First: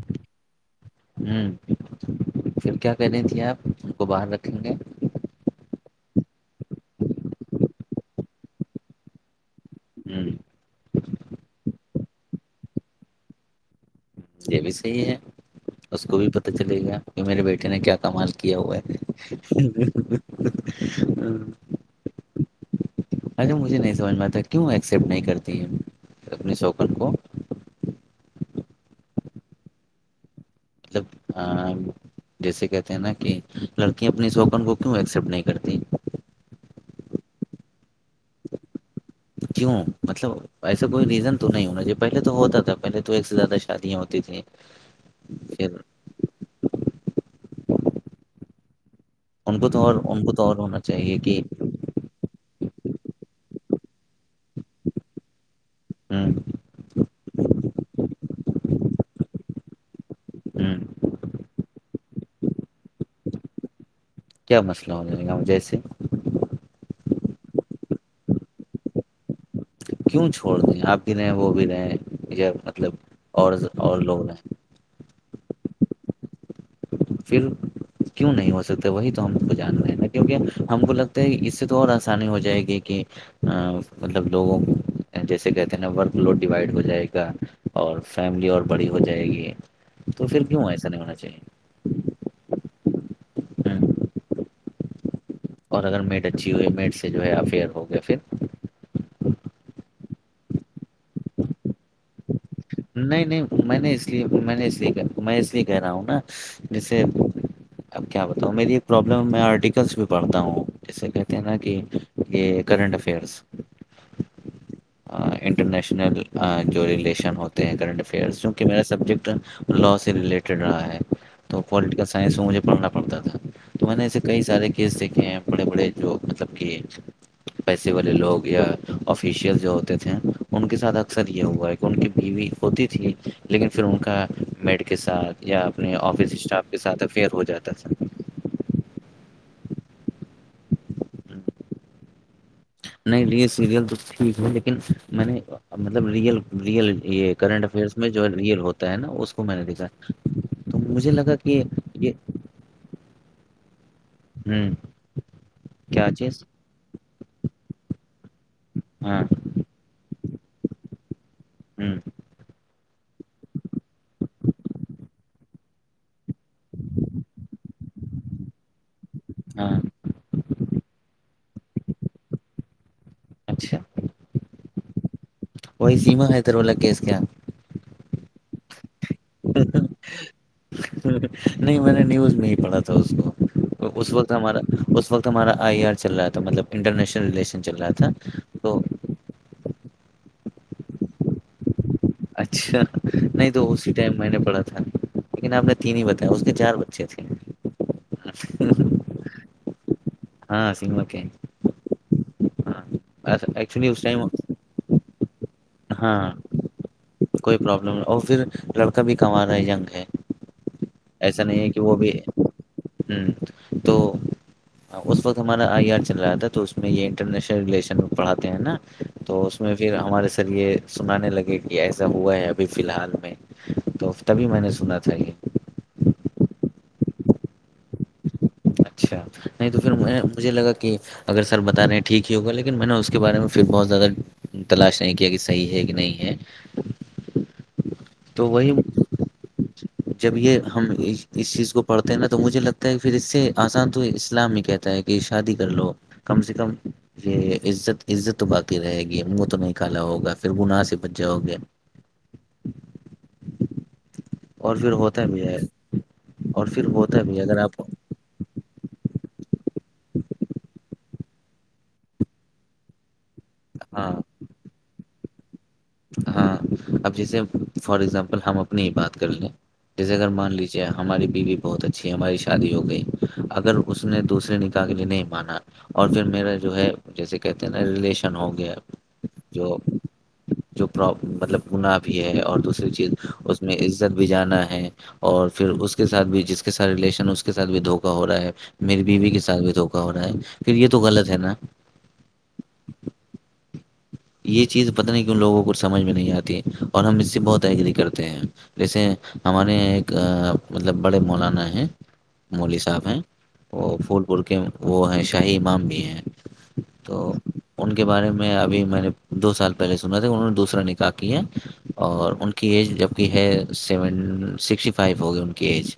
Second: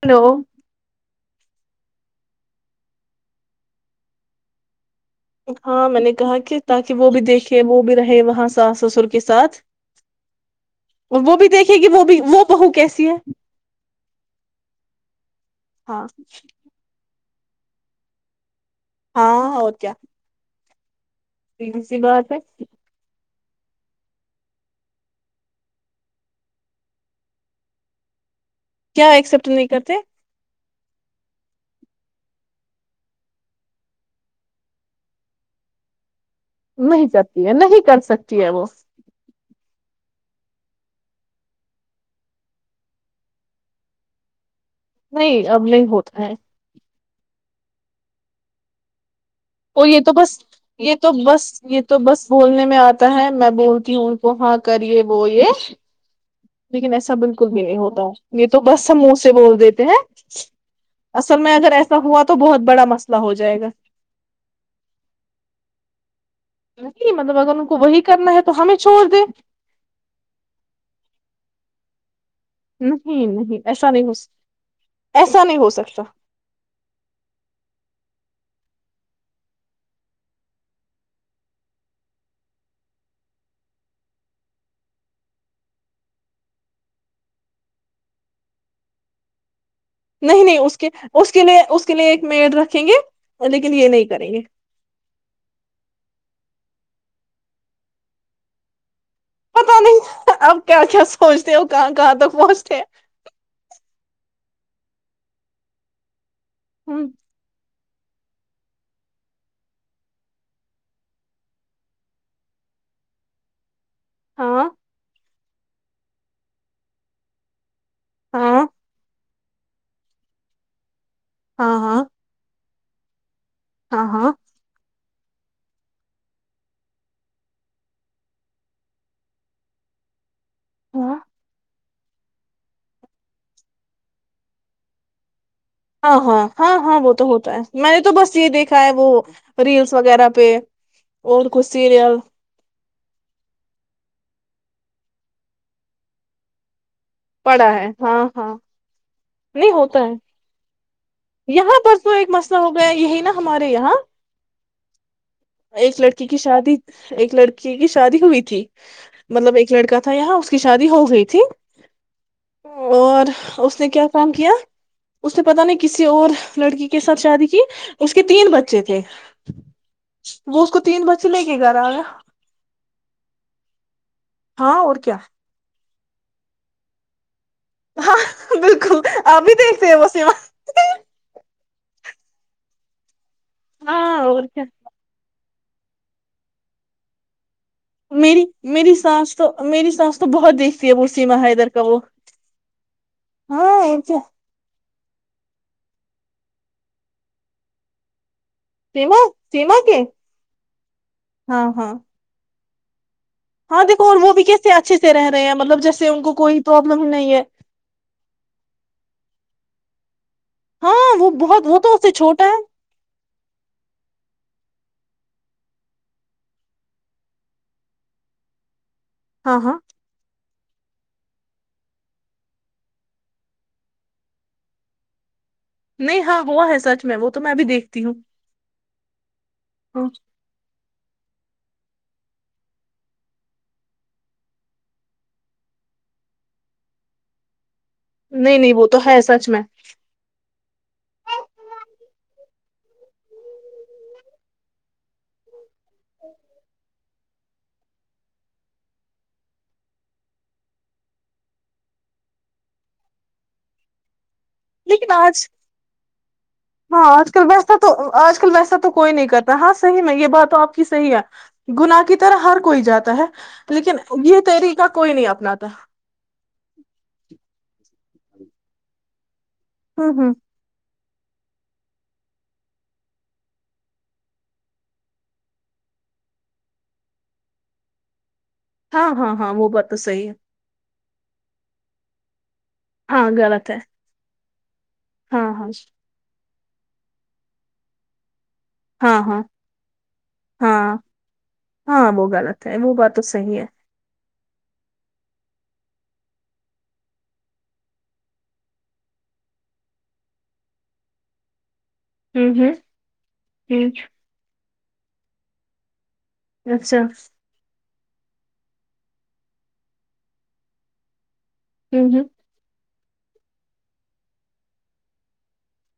hello ہوں پھر کیا کہنی تھی آپ ان کو باہر رکھیں گے ہاں میں نے کہا کہ تاکہ وہ بھی دیکھے وہ بھی رہے وہاں ساس سسر کے ساتھ جی اور وہ بھی دیکھے گی وہ بھی وہ بہو کیسی ہے یہ بھی صحیح ہے اس ہاں کو بھی پتہ چلے گا کہ میرے بیٹے نے کیا کمال کیا ہوا ہے ہ [unintelligible] ج [unintelligible] تی بات ہے اچھا مجھے نہیں سمجھنا تھا کیوں ایکسپٹ نہیں کرتی ہے اپنے شوکن کو کیا ایکسپٹ نہیں کرتے مطلب ہاں جیسے کہتے ہیں نا کہ لڑکیا اپنی شوکن کو کیوں ایکسپٹ نہیں کرتی نہیں جتی ہے نہیں کر سکتی ہے وہ کیوں مطلب ایسا کوئی ریزن تو نہیں ہونا چاہے پہلے تو ہوتا تھا پہلے تو ایک سے زیادہ شادیاں ہوتی تھیں نہیں اب پھر نہیں ہوتا ہے ان کو اور یہ تو ان بس کو اور ہونا یہ تو چاہیے کہ بس یہ تو بس بولنے میں آتا ہے میں بولتی ہوں ان کو ہاں کر یہ وہ یہ ہ لیکن ایسا بالکل بھی نہیں ہوتا یہ تو بس ہم منہ سے بول دیتے ہیں ہ اصل میں اگر ایسا ہوا تو بہت بڑا مسئلہ ہو جائے گا کیا مسئلہ ہوے گا جیس نہیں مطلب اگر ان کو وہی کرنا ہے تو ہمیں چھوڑ دیں کیوں چھوڑ دیں آپ بھی رہے ہیں وہ بھی رہے ہیں مطلب نہیں اور نہیں ایسا اور نہیں ہو لوگ ہیں ایسا نہیں ہو سکتا پھر کیوں نہیں ہو سکتا وہی تو ہم کو جاننا ہیں نا کیونکہ ہم کو لگتا ہے اس سے تو اور آسانی ہو جائے گی کہ مطلب لوگوں جیسے کہتے ہیں نا ورک لوڈ ڈیوائڈ ہو جائے گا اور فیملی اور بڑی ہو جائے گی تو پھر نہیں نہیں کیوں اس ایسا کے ہونا اس کے چاہیے لیے اس اس کے لیے ایک میڈ رکھیں گے لیکن یہ ہوں، نہیں کریں گے اور اگر میٹ اچھی ہوئی میٹ سے جو ہے افیئر ہو گیا پھر پتا نہیں اب کیا کیا سوچتے ہو کہاں کہاں تک پہنچ نہیں نہیں میں نے میں نے اسے کہ میں اس لیے کہہ رہا ہوں نا جیسے [unintelligible] اب کیا بتاؤ میری ایک پرابلم میں آرٹیکلس بھی پڑھتا ہوں اسسے کہتے ہیں نا کہ یہ کرنٹ افیئرس ہاں انٹرنیشنل جو ریلیشن ہوتے ہیں کرنٹ افیئرس ہاں چونکہ میرا سبجیکٹ لاء سے ریلیٹڈ رہا ہے تو ہاں پٹیکل ہاں سائنس مجھے پڑھنا ود تھا تو میں نے ہاں ایسے ہاں کئی سارےس دیکھ ہیں بڑے بڑے جو مطلب کہ پیسے والے لوگ یا آفیشیلس جو ہوتے تھے ان کے ساتھ ہاں اکثر یہ ہوا ہے کہ ان کی بیوی ہوتی تھی لیکن پھر ان کا میڈ کے ساتھ یا اپنے ہاں آفس ہاں اسٹاف ہاں کے ہاں ساتھ وہ تو افیئر ہو ہوتا ہے جاتا میں نے تو بس یہ دیکھ چاہے وہ ریلس وغیرہ پہ تھا اور کچھ سیریل نہیں ریل سیریل تو ٹھیک ہے لیکن میں نے مطلب ریئل ریئل یہ کرنٹ پڑا ہے افیئرس میں ہاں جو ہاں ریئل ہوتا ہے نا اس کو میں نے نہیں دیکھا ہوتا ہے تو مجھے لگا کہ یہاں پر تو یہ ایک مسئلہ ہو گیا یہ نا ہمارے یہاں ہ ایک کیا لڑکی کی چیز شادی ایک لڑکی کی کی شادی ہوئی تھی ہاں مطلب ایک لڑکا تھا یہاں اس کی شادی ہو گئی تھی ہ اور اس نے کیا کام کیا اس نے پتا نہیں کسی اور لڑکی کے ساتھ شادی کی اس کے تین بچے تھے ہاں وہ اس کو تین بچے لے کے گھر آ گیا اچھا ہاں اور کیا وہی سیما حیدرولہ کیس کیا ہاں بالکل آبھی دیکھتے ہیں بس یہاں نہیں میں نے نیوز نہیں پڑھا تھا اس کو اس ہاں وقت اور ہمارا کیا اس وقت ہمارا آئی آر چل رہا تھا مطلب انٹرنیشن ریلیشن چل رہا تھا میری تو میری سانس تو میری سانس تو بہت دیکھتی ہے وہ سیما ہے ایدھر کا وہ اچھا نہیں تو ہاں اسی اور کیا ٹائم میں نے پڑھا تھا لیکن آپ نے تین ہی بتایا اس کے چار بچے تھے تم سیما کے ہاں سنما کے ہاں ہاں ہاں دیکو اور وہ بھی کیسے اچھے پیر [unintelligible] ہاںاں ہے کوئی پرابلم نہیں اور پھر لڑکا بھی کم آ رہا ہے جنگ ہے ہاں وہ ایسا نہیں بہت ہے کہ تو وہ اس سے بھی چھوٹا ہے ہ تو ہاں اس وقت ہمارا آئی آر چل رہا تھا تو اس میں یہ انٹرنیشنل ریلیشن پڑاتے ہیں نا تو ہاں اس میں ہاں پھر ہمارے ساتھ سر یہ سنانے لگے کہ ایسا ہوا ہے ابھی فی الحال میں تو تبھی میں نے سنا تھا یہ نہیں ہاں ہوا ہے سچ میں وہ تو میں بھی دیکھتی ہوں اچھا نہیں تو پھر ہاں میں مجھے لگا کہ اگر سر بتا رہے ہیں ٹھیک ہی ہوگا لیکن میں نے اس کے بارے میں پھر بہت زیادہ تلاش نہیں کیا کہ صحیح ہے کہ نہیں ہے تو نہیں وہی نہیں وہ تو ہے سچ میں جب یہ ہم اس چیز کو پڑھتے ہیں نا تو مجھے لگتا پھر اس سے آسان تو اسلام ہی کہتا ہے کہ شادی کر لو کم سے کم یہ عزت عزت تو باقی رہے گی من تو نہیں کالا ہوگا پھر گناہ سے بج جاؤگے پھر لیکن ہوتا آج بھی ہے اور پھر ہاں ہوتا آج بھی ہے کل اگر ویسا آپ تو آج کل ویسا تو کوئی نہیں کرتا ہاں صح میں یہ بات تو آپ کی صحی ہے گناہ کی طرح ہر کوئی جاتا ہے لیکن ہاں یہ طریقہ کوئی نہیں اپناتا ہاں اب جیسے فار ایگزامپل ہم اپنی ہی بات کر لیں ہوں جیسے ا گر ہوں مان لیجیے آپ ہماری بیوی بہت اچھی ہماری شادی ہو گئی اگر اس نے دوسرے نکاح کے لیے نہیں مانا اور پھر میرا جو ہے جیسے کہتے ہیں نا ریشن ہاں ہاں ہاں وہ بات تو صحی ہے پر مطلب گنا بھی ہے اور دوسر چیز ہاں اس غلط میں ہے عزت بھی جانا ہے ہ [unintelligible] ہاں اور پھر ہاں اس کے ساتھ بھی جس اس کے ساتھ ریلیشن اس کے سھ بھی دھوکا ہو رہا ہے میرری ہاں بیوی کے ہاں ساتھ بھی دھوکا ہو رہا ہے پھر ہاں یہ تو غلط ہے نا ہاں وہ غلط ہے وہ بات تو صحی ہے یہ چیز پتہ نہیں کی ان لوگوں کوچ سمجھ میں نہیں آتی اور ہم اس سے بہت ایگری کرتے ہیں جیسے ہمارے یہاں ایک مطلب بڑے مولانا ہیں ہوں ہوں ملی صاحب ہیں ہوں وہ پھول پور کے وہ ہیں شاہی امام بھی ہیں اچھا تو ان کے بارے میں ابھی میں نے دو سال پہلے سنا تھا انہوں نے دوسرا نکا کیا ہے ہوں اور ان کی ایج جب ہے سیون سکسٹی فائیو ہوگی ان کی ایج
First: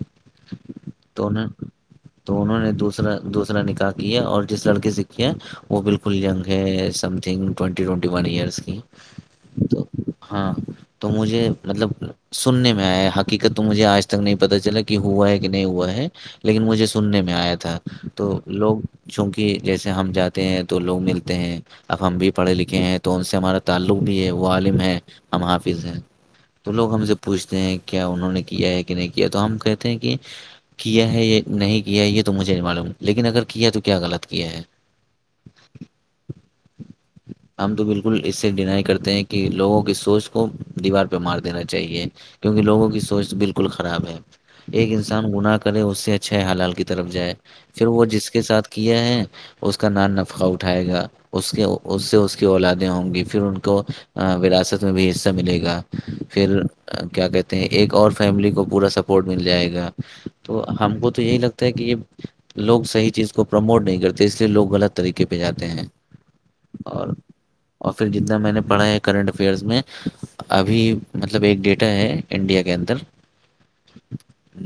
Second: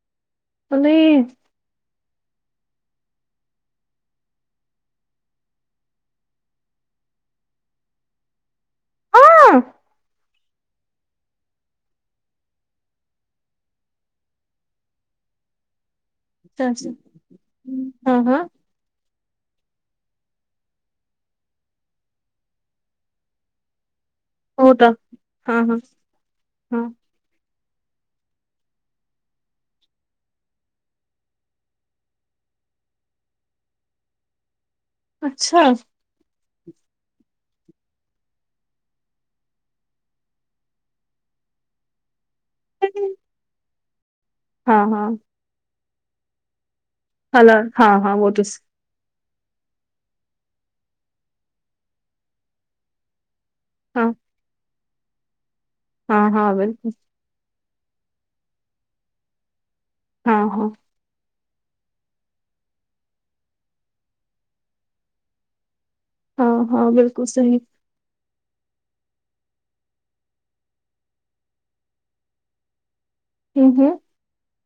پلی تو انہ تو انہوں نے دوسرا دوسرا نکاح کیا اور جس لڑکے سے کیا ہے وہ بالکل گ ہے سم تھنگ ٹ ٹونٹی ون ایئرس کی ہاں تو ہاں تو مجھے مطلب سننے میں آیا حقیقت تو مجھے آج تک نہیں پتا چلا کہ ہوا ہے کہ نہیں ہوا ہے لیکن اچھا مجھے اچھا سننے میں آیا تھا ہاں تو ہاں لوگ چونکہ جیسے ہم جاتے ہیں تو لوگ ملتے ہیں اب ہم بھی پڑھے لکھ ہیں ان سے ہمارا تعلق بھی ہے وہ عال ہوتا ہے ہم ہاں ہاں حافظ ہیں تو ہاں لوگ ہم سے پوچھتے ہیں کیا انہوں نے کیا ہے کہ نہیں کیا تو ہم کہتے ہیں کہ کیا ہے یہ نہیں کیا یہ تو مجھے معلوم لیکن اگر کیا تو کیا غلط کیا ہے اچھا ہم تو بالکل اس سے ڈینائی کرتے ہیں کہ لوگوں کی سوچ کو دیوار پہ مار دینا چاہیے کیونکہ لوگوں کی سوچ بالکل خراب ہے ہاں ایک ہاں انسان گنااہ ے اس سے اچھا حال طرف جائے ہل پھر ہاں وہ ہاں جس کے تو ساتھ کیا ہے اس کا نام نفقہ اٹھائے گا اس کے [unintelligible] کو ہاں ووراثت بھی حصہ ملےا ہاں ہاں پھر بالکل کیا کہتے ایک اور فیملی کو پورا سپورٹ مل جائے گا ہاں تو ہاں ہم کو تو یہی لگتا کہ یہ لوگ صحیح چیز کو پرموٹ نہیں کرتے اس لیے لوگ غلط طریقے پہ جاتے ہیں ہاں ہاں بالکل صحی ج میں نے پڑھا ہے کرنٹ افیئرس میں ابھی مطلب ایک ڈیٹا ہے انڈیا کے اندر یک ہے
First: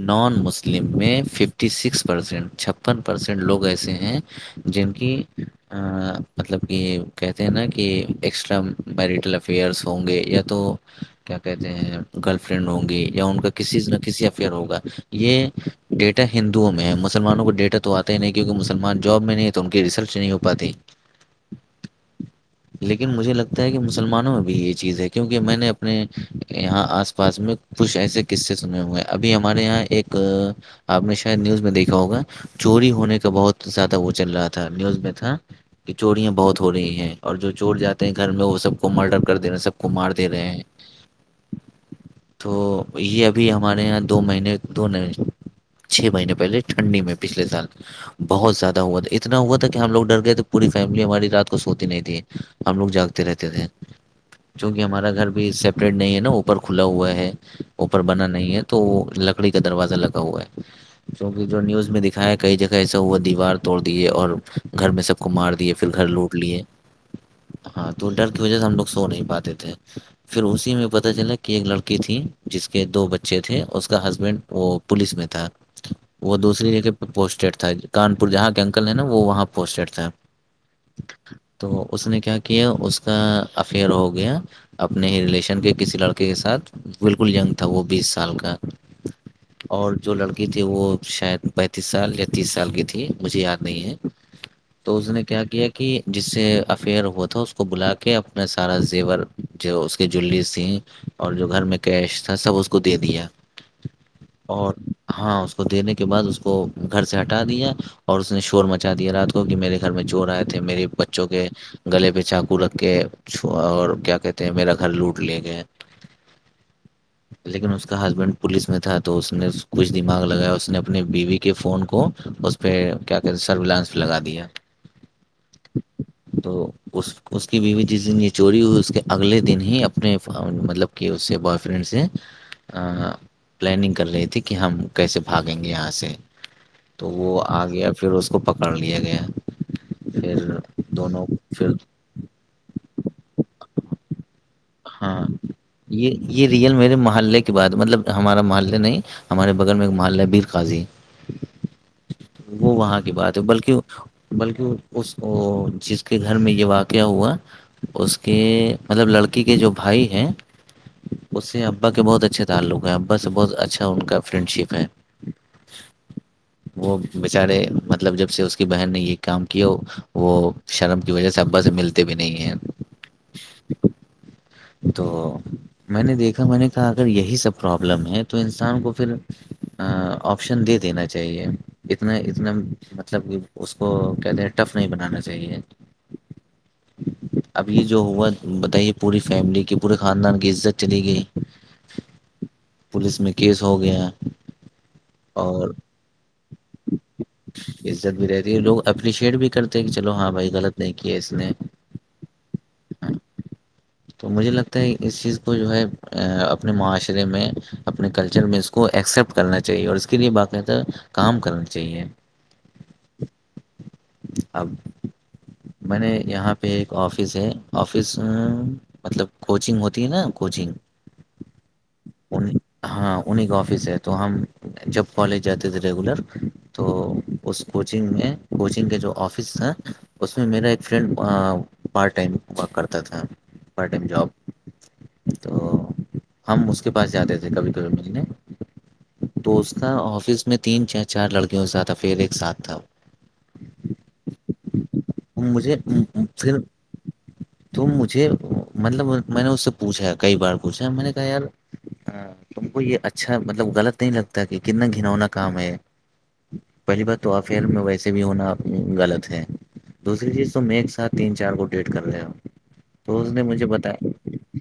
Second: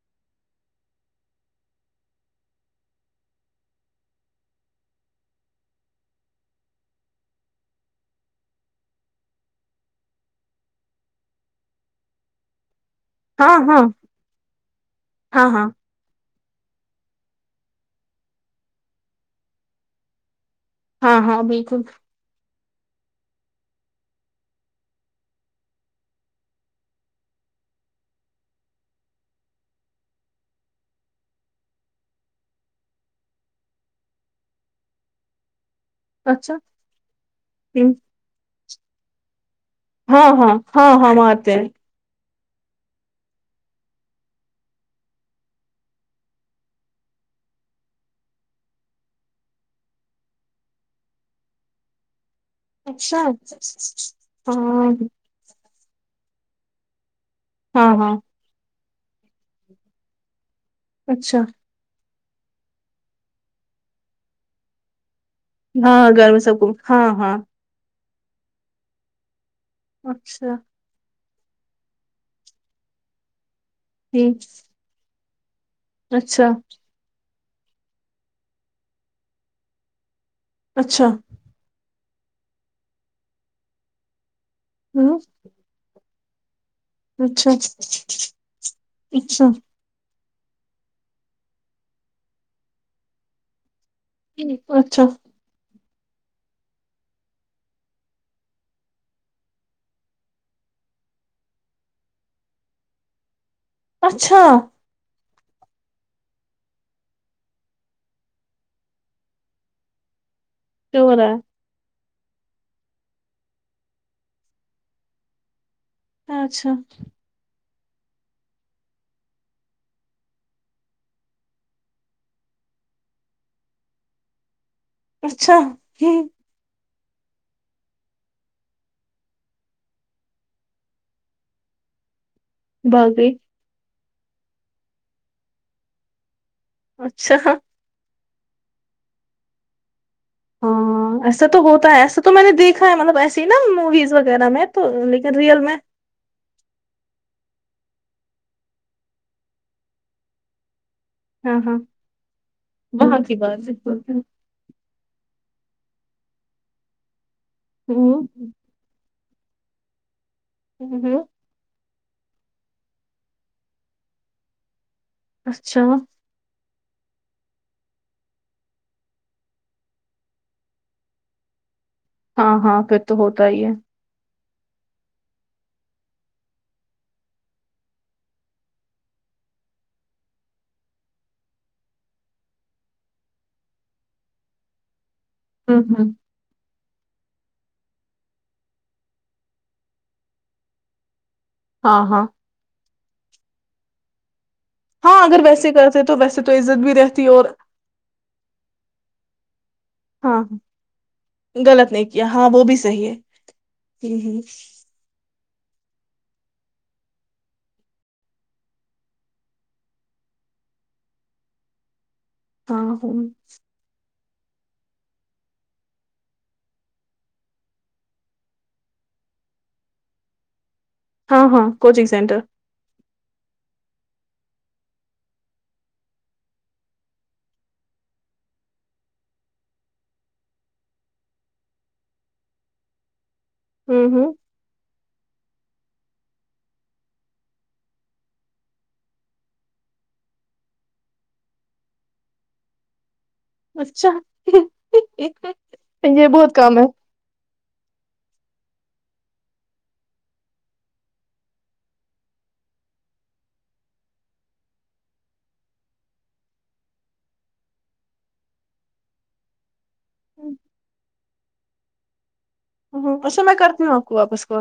نان مسلم میں ففٹی سکس پرسینٹ چھپن پرسینٹ لوگ ایسے ہیں جن کی مطلب کہ کہتے ہیں نا کہ ایکسٹرا میرٹل افیئرس ہوں گے یا تو کیا کہتے ہیں گرل فرینڈ ہ گی یا ان کا ہاں ہاں کسیز میں کسی افیئر ہوگا یہ ہاں ہاں ڈیٹ ا ہندوؤں میں ہے مسلمانوں کو ڈیٹا تو آتا ہی نہیں کیونکہ مسلمان جاب میں نہیں ہے تو ان کی ریسلچ نہیں ہو پاتی ہاں ہاں بالکل لیکن مجھے لگتا ہے کہ مسلمانوں میں بھی یہ چیز ہے کیونکہ میں نے اپنے یہاں آس پاس میں کچھ ایسے قصے سنے ہوئے ہیں ابھی ہمارے یہاں ایک آپ نے شاید نیوز میں دیکھا ہوگا چوری ہونے کا بہت زیادہ وہ چل رہا تھا نیوز میں تھا کہ چوریاں اچھا بہت ہو رہی ہیں اور جو چور ہوں جاتے ہیں گھر میں وہ سب کو مرڈر کر دینے سے ہاں ہاں ہاں ہاں آتے ہیں تو یہ ابھی ہمارے یہاں دو مہینے دو نہیں چھ مہینے پہلے ٹھنڈی میں پچھلے سال بہت زیادہ ہوا تھا اتنا ہوا تھا کہ ہم لوگ ڈر گئے تھ پوری فیملی ہماری رات کو سوتی نہیں تھی ہم لوگ اچھا جاگتے رہتے تھے کیکہ ہاں ہمارا گھر بھی سے پلیڈ نہیں ہے نا اوپر کھلا ہوا ہے ہاں اوپر ہاں بنا نہیں ہے تو وہ لکڑی کا دروازہ لگا ہوا ہے اچھا جوکہ جو نیوز میں کئی جگہ ایسا ہوا دیوار توڑ دیے اور گھر میں سب کو مار دیے پھر ہاں گھر میں سب کو ہاں ہاں ٹوٹر کی وہ سے ہم لوگ سو نہیں پاتے پھر اچھا اسی میں پتہ چلا کہ کی ایک لڑکی تھی جس کے دو بچے تھے اس کا ہسبینڈ وہ ٹھیک پولیس میں تھے تو وہ اچھا دوسری جگہ پہ پوسٹڈ تھا کان پور جہاں کے انکل ہے نا وہاں پوسٹیڈ تھا اچھا تو اس نے کیا کیا اس کا افیئر ہو گیا اپنے ہوں ہی ریلیشن کے کسی لڑکے کے ساتھ بالکل اچھا جنگ تھا وہ بیس سال کا اچھا اور جو لڑکی تھی وہ شاید پینتیس سال یا تیس سال کی تھی مجھے یاد نہیں ہے تو اچھا اس نے کیا کہ ایک کہ جس سے افیئر ہوا تھا اس کو بلا کے اپنا سارا زیور جو اس کے جلی تھیں اور جو گھر میں کیش تھا سب اس کو دے دیا اچھا اور ہاں اس کو دنے کے بعد اس کو گھر سے ہٹا دیا اور اس نے شور مچا دیا رات کو کیونک میرے گھر میں چور تھے میرے جو ہو بچوں رہا کے گلے پہ چاقو رکھ کے اور کیا کہتے ہیں میرا گھر لوٹ لے گئے اچھا لیکن اس کا ہسبینڈ پولیس میں تھا تو اس نے کچھ دماغ لگایا اس نے اپنے بیوی کے فون کو اس پہ کیا کہتے سروانس لگا دیا اچھا تو اس کی بیوی جس دن یہ چوری ہوئی اس کے اگلے دن ہی اپنے مطلب کہ اس سے بوائے فرینڈ سے بھاگ گئی پلانینگ کر رہے تے کہ ہم کیسے بھاگیں گے یہاں سے تو اچھا وہ آ گیا پھر اس کپ کرڑ لیے گیا پھر ہاں دونوں ایسا تو پھر ہوتا ہے ایسا تو میں نے دیکھا ہے مطلب ایسے ہی نا موویز وغیرہ میں تو ہاں لیکن ریئل میں یہ یہ ریئل میرے مح محے کے بع مطلب ہمارا محلے نہیں ہمارے بغل میں ایک محلہ بیر قضی ہاں ہاں وہ وہاں کی بات ہے بلکہ بلکہ اس جس کے گھر میں یہ واقعہ ہوا اس کے مطلب لڑکی کے جو بھائی ہیں ہوں ہوں باقی بہت اچھے تعلق ہیں ا بس بہت اچھا ان کا فرینڈ شپ ہے اچھا وہ بچارے مطلب جب سے اس کی بہن نے یہ کام کیا وہ شرم کی وجہ سے ابا سے ملتا ہاں ہاں پھر تو ہوتا ہی ہے تو میں نے دیکھا میں نے کہا اگر یہی سب پرابلم ہے تو انسان کو پھر آپشن دے دینا چاہیے اتنا اتنا مطلب کہ اس کو کہتے ہیں ٹف نہیں بنانا ہاں ہاں ابھی جو ہوا بتائیے پوری فیملی کی پورے خاندان کی عزت چلی گئی ہاں ہاں پولیس میں کیس ہو گیا ہاں اگر اور ویسے کرتے تو ویسے تو عزت بھی رہتی اور عزت بھی رہتی ہے لوگ اپریشیٹ بھی کرتے ہیں کہ چلو ہاں بھائی غلط نہیں کیا اس نے ہاں غلط نہیں کیا ہاں وہ بھی صحیح ہے تو مجھے لگتا ہے اس چیز کو جو ہے اپنے معاشرے میں اپنے کلچر میں اس کو ایکسپٹ کرنا چاہیے اور اس کے لیے باقاعدہ کام کرنا چاہیے آ ہ اب میں نے یہاں پہ ایک آفس ہے آفس مطلب کوچنگ ہوتی ہے نا کوچنگ ہاں ہاں کوچنگ سینٹر ان ہاں انہیں کا آفس ہے تو ہم جب کالج جاتے تھے ریگولر تو اس کوچنگ میں کوچنگ کے جو آفس تھا اس میں میرا ایک فرینڈ پارٹ ٹائم کرتا تھا پارٹ ٹائم ہوں جاب ہوں تو ہم اس کے پاس جاتے تھے کبھی کبھی ملنے تو اس کا آفس میں تین چ چار لڑکیوں ساتھ افر ایک ساتھ تھا اچھا مجھے یہ بہت کام ہے توم مجھے مطلب میں نے اس سے پوچھا کئی بار پوچھا میں نے کہا یار تم کو یہ اچھا مطلب غلط نہیں لگتا کہ کتنا گھنونا کام ہے پہلی بار تو افیئر میں ویسے بھی ہونا غلط ہے دوسری چیز تو میں ایک سات تین چار گٹ ڈیٹ کر لے ہ اسا میں کر میں آپ کو واپس کو